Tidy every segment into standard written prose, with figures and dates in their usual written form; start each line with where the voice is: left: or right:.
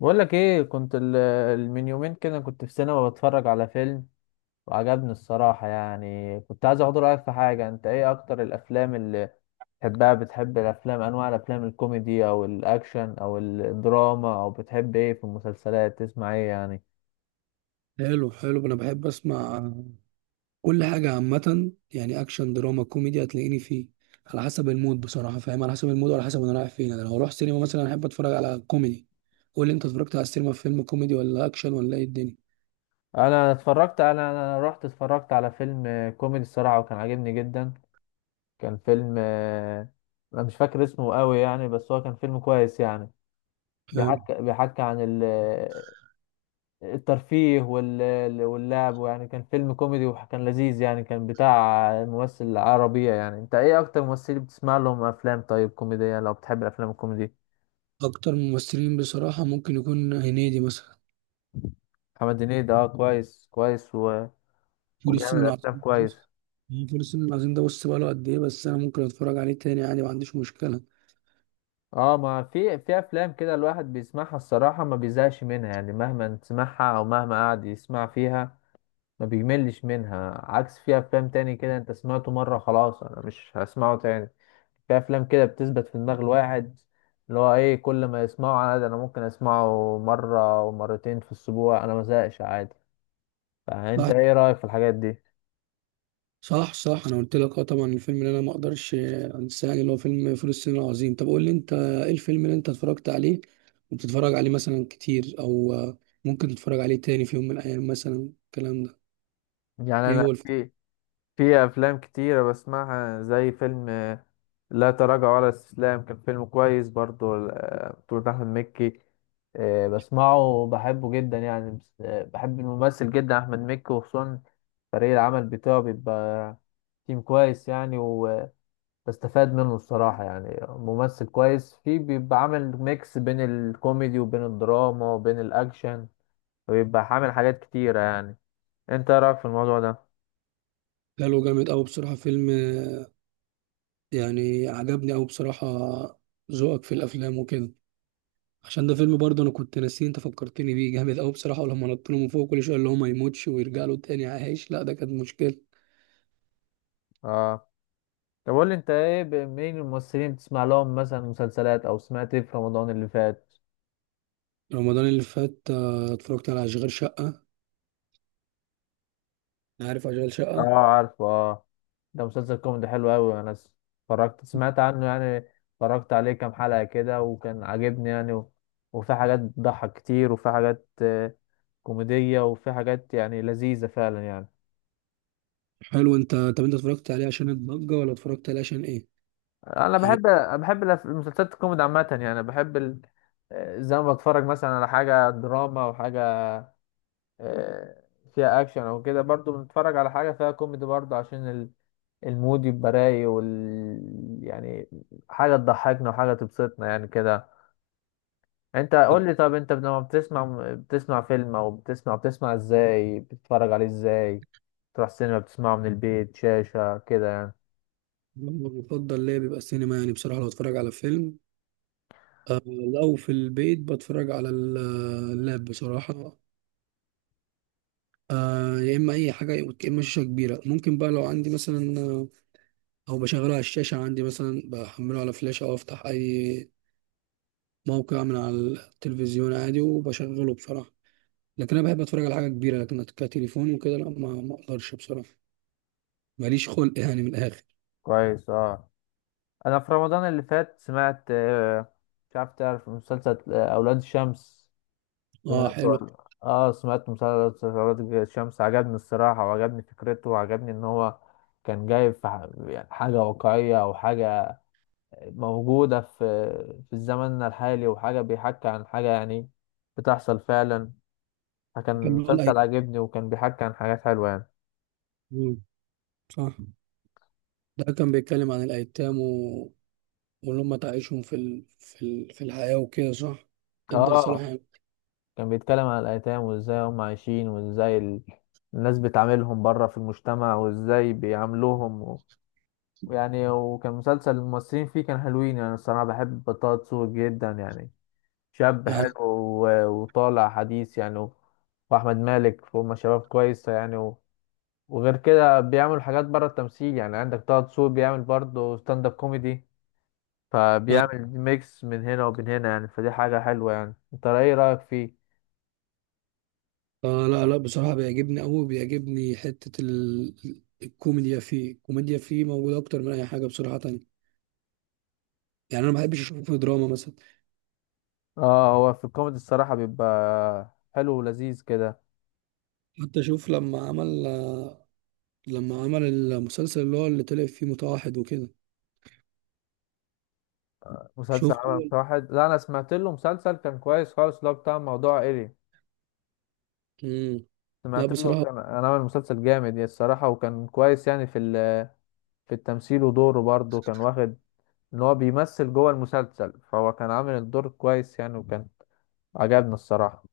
left: بقول لك ايه، من يومين كده كنت في سينما بتفرج على فيلم، وعجبني الصراحة. يعني كنت عايز اخد رأيك في حاجة. انت ايه اكتر الافلام اللي بتحبها بتحب الافلام انواع الافلام، الكوميدي او الاكشن او الدراما؟ او بتحب ايه في المسلسلات؟ تسمع ايه يعني؟
right: حلو حلو. انا بحب اسمع كل حاجه عامه، يعني اكشن دراما كوميدي هتلاقيني فيه. على حسب المود بصراحه. فاهم؟ على حسب المود وعلى حسب انا رايح فين. انا لو اروح سينما مثلا احب اتفرج على كوميدي. قول لي انت، اتفرجت على السينما في فيلم كوميدي ولا اكشن ولا ايه الدنيا؟
left: انا رحت اتفرجت على فيلم كوميدي الصراحة، وكان عاجبني جدا. كان فيلم، انا مش فاكر اسمه قوي يعني، بس هو كان فيلم كويس يعني.
right: حلو.
left: بيحكي عن ال الترفيه واللعب، ويعني كان فيلم كوميدي وكان لذيذ يعني، كان بتاع ممثل عربية. يعني انت ايه اكتر ممثل بتسمع لهم افلام طيب كوميدية، لو بتحب الافلام الكوميدي؟
right: اكتر ممثلين بصراحه ممكن يكون هنيدي مثلا.
left: محمد هنيدي ده، اه، كويس كويس، و...
right: فول الصين
left: وبيعمل افلام
right: العظيم،
left: كويس.
right: بص، فول الصين العظيم ده بص بقاله قد ايه، بس انا ممكن اتفرج عليه تاني، يعني ما عنديش مشكله.
left: اه، ما في افلام كده الواحد بيسمعها الصراحة ما بيزهقش منها يعني، مهما تسمعها او مهما قعد يسمع فيها ما بيملش منها. عكس في افلام تاني كده، انت سمعته مرة خلاص، انا مش هسمعه تاني. في افلام كده بتثبت في دماغ الواحد، اللي هو ايه، كل ما يسمعه عادي، انا ممكن اسمعه مره ومرتين في الاسبوع، انا ما زهقش عادي. فانت
right: واحد،
left: ايه رايك في الحاجات دي؟
right: صح صح. انا قلت لك اه، طبعا الفيلم اللي انا ما اقدرش انساه يعني اللي هو فيلم فول الصين العظيم. طب قول لي انت ايه الفيلم اللي انت اتفرجت عليه وبتتفرج عليه مثلا كتير؟ او ممكن تتفرج عليه تاني في يوم من الايام مثلا، الكلام ده.
left: يعني
right: ايه
left: انا،
right: هو الفيلم؟
left: في افلام كتيره بسمعها زي فيلم، لا تراجع ولا استسلام. كان فيلم كويس برضو، بطولة احمد مكي. إيه، بسمعه وبحبه جدا يعني، بس بحب الممثل جدا احمد مكي، وخصوصا فريق العمل بتاعه بيبقى تيم كويس يعني، بستفاد منه الصراحة يعني. ممثل كويس فيه، بيبقى عامل ميكس بين الكوميدي وبين الدراما وبين الأكشن، بيبقى عامل حاجات كتيرة يعني. انت ايه رأيك في الموضوع ده؟
right: ده له جامد قوي بصراحة، فيلم يعني عجبني قوي بصراحة. ذوقك في الافلام وكده، عشان ده فيلم برضه انا كنت ناسيه. انت فكرتني بيه جامد قوي بصراحة. ولما نط له من فوق كل شوية، اللي هو ما يموتش ويرجع له تاني عايش، لا ده كانت مشكلة.
left: اه، طب قول لي انت ايه، مين الممثلين بتسمع لهم مثلا مسلسلات؟ او سمعت ايه في رمضان اللي فات؟
right: رمضان اللي فات اتفرجت على اشغال شقة. عارف اشغال
left: اه
right: شقه؟
left: عارف، اه. ده مسلسل كوميدي حلو قوي. انا اتفرجت، سمعت عنه يعني. اتفرجت عليه كام حلقة كده وكان عاجبني يعني، و... وفي حاجات بتضحك كتير، وفي حاجات كوميدية، وفي حاجات يعني لذيذة فعلا يعني.
right: حلو. انت طب انت اتفرجت عليه عشان الضجه، ولا اتفرجت عليه عشان ايه
left: انا، بحب
right: يعني؟
left: بحب المسلسلات الكوميدي عامة يعني. بحب ال... آه، زي ما بتفرج مثلا على حاجة دراما، او حاجة آه، فيها اكشن او كده، برضو بنتفرج على حاجة فيها كوميدي برضو، عشان المود يبقى رايق، يعني حاجة تضحكنا وحاجة تبسطنا يعني كده. انت
right: طب
left: قول لي، طب انت لما بتسمع، بتسمع فيلم، او بتسمع ازاي بتتفرج عليه؟ ازاي؟ تروح سينما، بتسمعه من البيت، شاشة كده يعني؟
right: المفضل ليا بيبقى السينما يعني بصراحه. لو اتفرج على فيلم آه، لو في البيت بتفرج على اللاب بصراحه. آه، يا اما اي حاجه، يا اما شاشه كبيره ممكن بقى لو عندي مثلا، او بشغله على الشاشه عندي مثلا، بحمله على فلاش او افتح اي موقع من على التلفزيون عادي وبشغله بصراحه. لكن انا بحب اتفرج على حاجه كبيره، لكن كتليفون وكده لا، ما اقدرش بصراحه. ماليش خلق يعني من الاخر.
left: كويس. اه، انا في رمضان اللي فات سمعت، مش عارف تعرف مسلسل، اولاد الشمس؟
right: اه
left: سمعت؟
right: حلو.
left: ولا اه، سمعت مسلسل اولاد الشمس، عجبني الصراحه، وعجبني فكرته، وعجبني ان هو كان جايب في يعني حاجه واقعيه، او حاجه موجوده في الزمن الحالي، وحاجه بيحكي عن حاجه يعني بتحصل فعلا. فكان
right: كان بيقول
left: مسلسل عجبني، وكان بيحكي عن حاجات حلوه يعني.
right: مم، صح. ده كان بيتكلم عن الأيتام و واللي هم تعيشهم في الحياة وكده، صح. ادى رسالة
left: اه،
right: حلوة
left: كان بيتكلم عن الأيتام، وإزاي هم عايشين، وإزاي الناس بتعاملهم بره في المجتمع، وإزاي بيعاملوهم، و... يعني. وكان مسلسل الممثلين فيه كان حلوين يعني. الصراحة بحب طه دسوقي جدا يعني، شاب
right: يعني.
left: حلو و... وطالع حديث يعني، و... وأحمد مالك. وهم شباب كويسة يعني، و... وغير كده بيعملوا حاجات بره التمثيل يعني. عندك طه دسوقي بيعمل برضه ستاند اب كوميدي، فبيعمل ميكس من هنا وبين هنا يعني، فدي حاجة حلوة يعني. انت ايه رأيك فيه؟
right: آه، لا بصراحة بيعجبني أوي. بيعجبني حتة الكوميديا فيه. الكوميديا فيه موجودة أكتر من أي حاجة بصراحة تانية، يعني أنا ما بحبش أشوفه في دراما مثلا.
left: اه، هو في الكوميدي الصراحة بيبقى حلو ولذيذ كده.
right: حتى أشوف لما عمل لما عمل المسلسل اللي هو اللي طلع فيه متوحد وكده.
left: مسلسل
right: شفت؟
left: عمل واحد، لا انا سمعت له مسلسل كان كويس خالص، اللي هو بتاع موضوع ايري.
right: مم. لا
left: سمعت له،
right: بصراحة،
left: كان انا عامل مسلسل جامد يعني الصراحة، وكان كويس يعني في التمثيل، ودوره برضه كان واخد ان هو بيمثل جوه المسلسل، فهو كان عامل الدور كويس يعني، وكان عجبني الصراحة.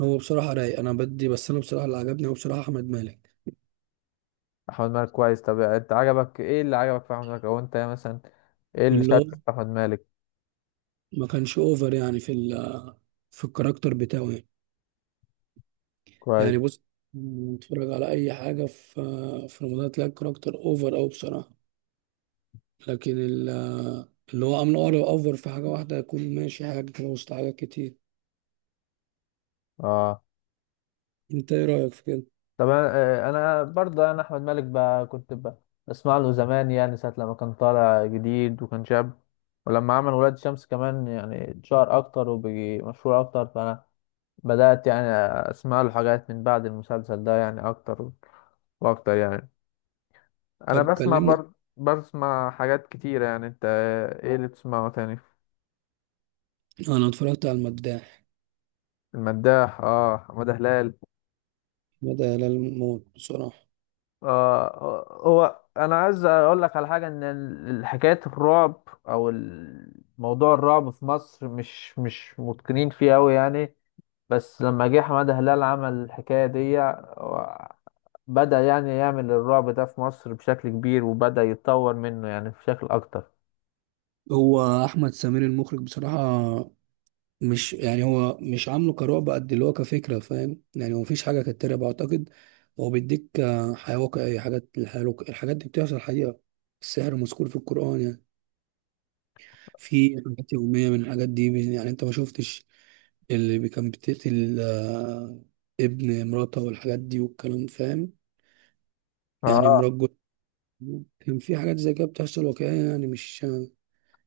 right: هو بصراحة رايق. أنا بدي بس، أنا بصراحة اللي عجبني هو بصراحة أحمد مالك.
left: احمد مالك كويس. طب انت عجبك ايه؟ اللي عجبك في احمد مالك؟ او انت مثلا ايه اللي
right: اللي هو
left: شدك في احمد مالك؟
right: ما كانش أوفر يعني في ال في الكاركتر بتاعه يعني.
left: كويس.
right: يعني بص، نتفرج على أي حاجة في في رمضان تلاقي الكاركتر أوفر أوي بصراحة. لكن اللي هو عامله أوفر. أوفر في حاجة واحدة يكون ماشي، حاجة كده وسط حاجات كتير.
left: اه
right: أنت إيه رأيك في كده؟
left: طب انا آه، أنا برضه، انا احمد مالك بقى كنت بسمع له زمان يعني، ساعه لما كان طالع جديد وكان شاب. ولما عمل ولاد شمس كمان يعني اتشهر اكتر وبقي مشهور اكتر، فانا بدات يعني اسمع له حاجات من بعد المسلسل ده يعني، اكتر واكتر يعني. انا
right: طب
left: بسمع،
right: كلمنا.
left: برضه بسمع حاجات كتيره يعني. انت ايه اللي بتسمعه تاني؟
right: أنا اتفرجت على المداح.
left: المداح، اه، حماده هلال.
right: بدأ هلال موت بصراحة.
left: آه، هو انا عايز اقول لك على حاجه، ان حكايه الرعب، او موضوع الرعب في مصر، مش متقنين فيه قوي يعني. بس لما جه حماده هلال عمل الحكايه دي، بدأ يعني يعمل الرعب ده في مصر بشكل كبير، وبدأ يتطور منه يعني بشكل اكتر.
right: هو أحمد سمير المخرج بصراحة، مش يعني هو مش عامله كرعب قد اللي هو كفكرة، فاهم؟ يعني هو مفيش حاجة كانت ترعب أعتقد. هو بيديك حياة واقعية. حاجات الحياة الحاجات دي بتحصل حقيقة. السحر مذكور في القرآن يعني. في حاجات يومية من الحاجات دي يعني أنت ما شفتش اللي كان بتقتل ابن مراته والحاجات دي والكلام، فاهم؟ يعني
left: اه.
right: كان في حاجات زي كده بتحصل واقعية، يعني مش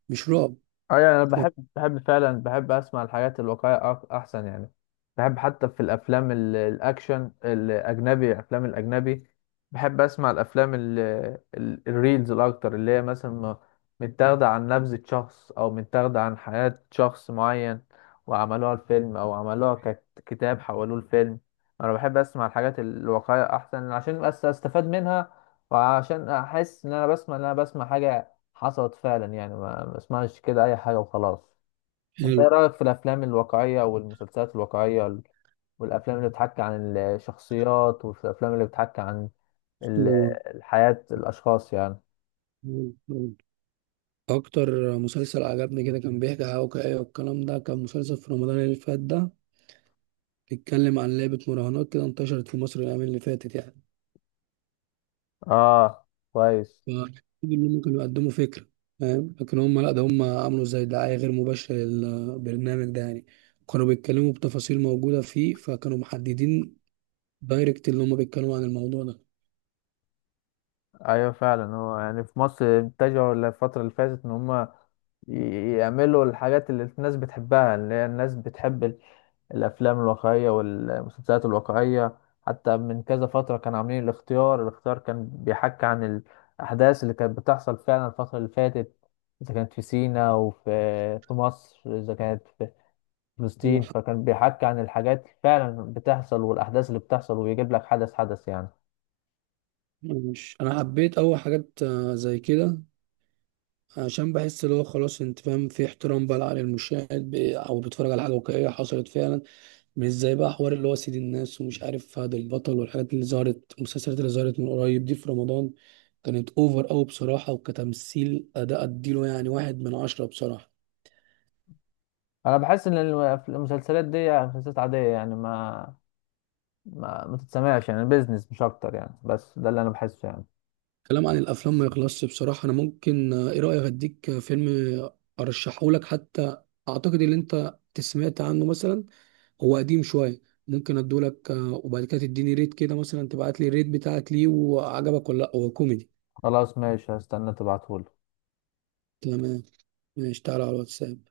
right: مش رعب.
left: اه يعني انا
right: فاهم؟
left: بحب فعلا، بحب اسمع الحاجات الواقعيه، احسن يعني. بحب حتى في الافلام، الاكشن الاجنبي، الافلام الاجنبي. بحب اسمع الافلام، الريلز الاكتر، اللي هي مثلا متاخده عن نبذه شخص، او متاخده عن حياه شخص معين، وعملوها الفيلم، او عملوها ككتاب حولوه الفيلم. انا بحب اسمع الحاجات الواقعيه احسن، عشان بس استفاد منها، وعشان احس ان انا بسمع حاجه حصلت فعلا يعني، ما اسمعش كده اي حاجه وخلاص. انت ايه رايك في الافلام الواقعيه، والمسلسلات الواقعيه، والافلام اللي بتحكي عن الشخصيات؟ وفي الافلام اللي بتحكي عن ال-
right: حلو.
left: الحياه، الاشخاص يعني.
right: اكتر مسلسل عجبني كده كان بيحكي عن واقعية والكلام ده، كان مسلسل في رمضان اللي فات ده، بيتكلم عن لعبة مراهنات كده انتشرت في مصر الايام اللي فاتت يعني.
left: اه كويس.
right: فالمفروض انهم كانوا يقدموا فكرة، فاهم؟ لكن هم لا، ده هم عملوا زي دعاية غير مباشرة للبرنامج ده يعني. كانوا بيتكلموا بتفاصيل موجودة فيه، فكانوا محددين دايركت اللي هم بيتكلموا عن الموضوع ده.
left: ايوه فعلا. هو يعني في مصر اتجهوا الفتره اللي فاتت ان هم يعملوا الحاجات اللي الناس بتحبها، اللي هي الناس بتحب الافلام الواقعيه والمسلسلات الواقعيه. حتى من كذا فتره كانوا عاملين الاختيار. الاختيار كان بيحكي عن الاحداث اللي كانت بتحصل فعلا الفتره اللي فاتت، اذا كانت في سيناء، وفي في مصر، اذا كانت في فلسطين. فكان بيحكي عن الحاجات اللي فعلا بتحصل، والاحداث اللي بتحصل، ويجيب لك حدث حدث يعني.
right: مش انا حبيت اول حاجات زي كده، عشان بحس اللي هو خلاص، انت فاهم، في احترام بقى على المشاهد او بيتفرج على حاجه واقعيه حصلت فعلا. مش زي بقى حوار اللي هو سيد الناس ومش عارف فهد البطل والحاجات اللي ظهرت، المسلسلات اللي ظهرت من قريب دي في رمضان، كانت اوفر قوي بصراحه. وكتمثيل اداء اديله يعني 1 من 10 بصراحه.
left: انا بحس ان المسلسلات دي مسلسلات عاديه يعني، ما تتسمعش يعني، بيزنس مش اكتر يعني. بس ده اللي انا بحسه يعني.
right: كلام عن الافلام ما يخلصش بصراحه. انا ممكن ايه رايك اديك فيلم ارشحه لك حتى؟ اعتقد ان انت سمعت عنه مثلا. هو قديم شويه. ممكن ادولك وبعد كده تديني ريت كده مثلا، تبعت لي الريت بتاعك ليه وعجبك ولا لا. هو كوميدي.
left: خلاص ماشي، هستنى تبعتهولي.
right: تمام، ماشي، تعالى على الواتساب.